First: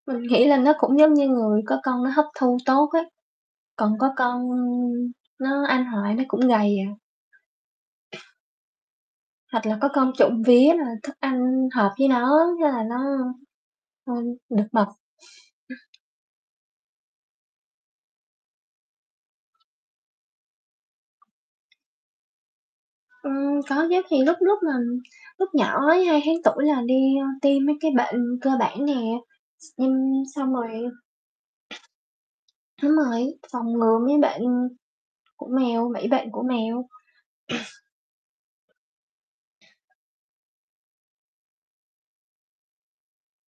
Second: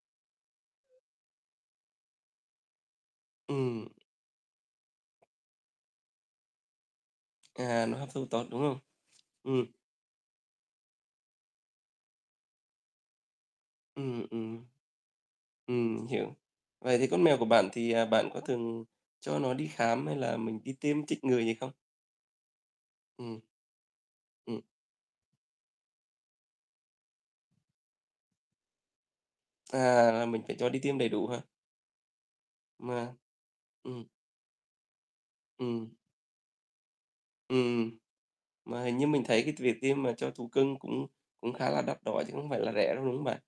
Mình nghĩ là nó cũng giống như người, có con nó hấp thu tốt ấy, Ừm. còn có con nó ăn hoài nó cũng gầy à. À, nó hấp thu tốt, đúng không? Hoặc Ừm. là có con trộm vía là thức ăn hợp với nó á, nên là nó ăn Ừm, ừm. được mập. Ừm, hiểu. Vậy thì con mèo của bạn, thì, ờ, bạn có thường cho nó đi khám, hay là mình đi tiêm chích ngừa gì không? Ừm. Ừm, có chứ. Thì lúc lúc Ừm. mà lúc nhỏ ấy, 2 tháng tuổi là đi, ơ, tiêm mấy cái bệnh cơ bản nè. X À, nhưng là mình xong phải rồi cho đi tiêm đầy đủ hả? đúng Mà rồi, phòng ngừa ừm. mấy bệnh của mèo, Ừm. mấy bệnh của mèo. Ừm, mà hình như mình thấy cái t việc tiêm mà cho thú cưng cũng cũng khá là đắt đỏ chứ không phải là rẻ đâu, đúng hông bạn?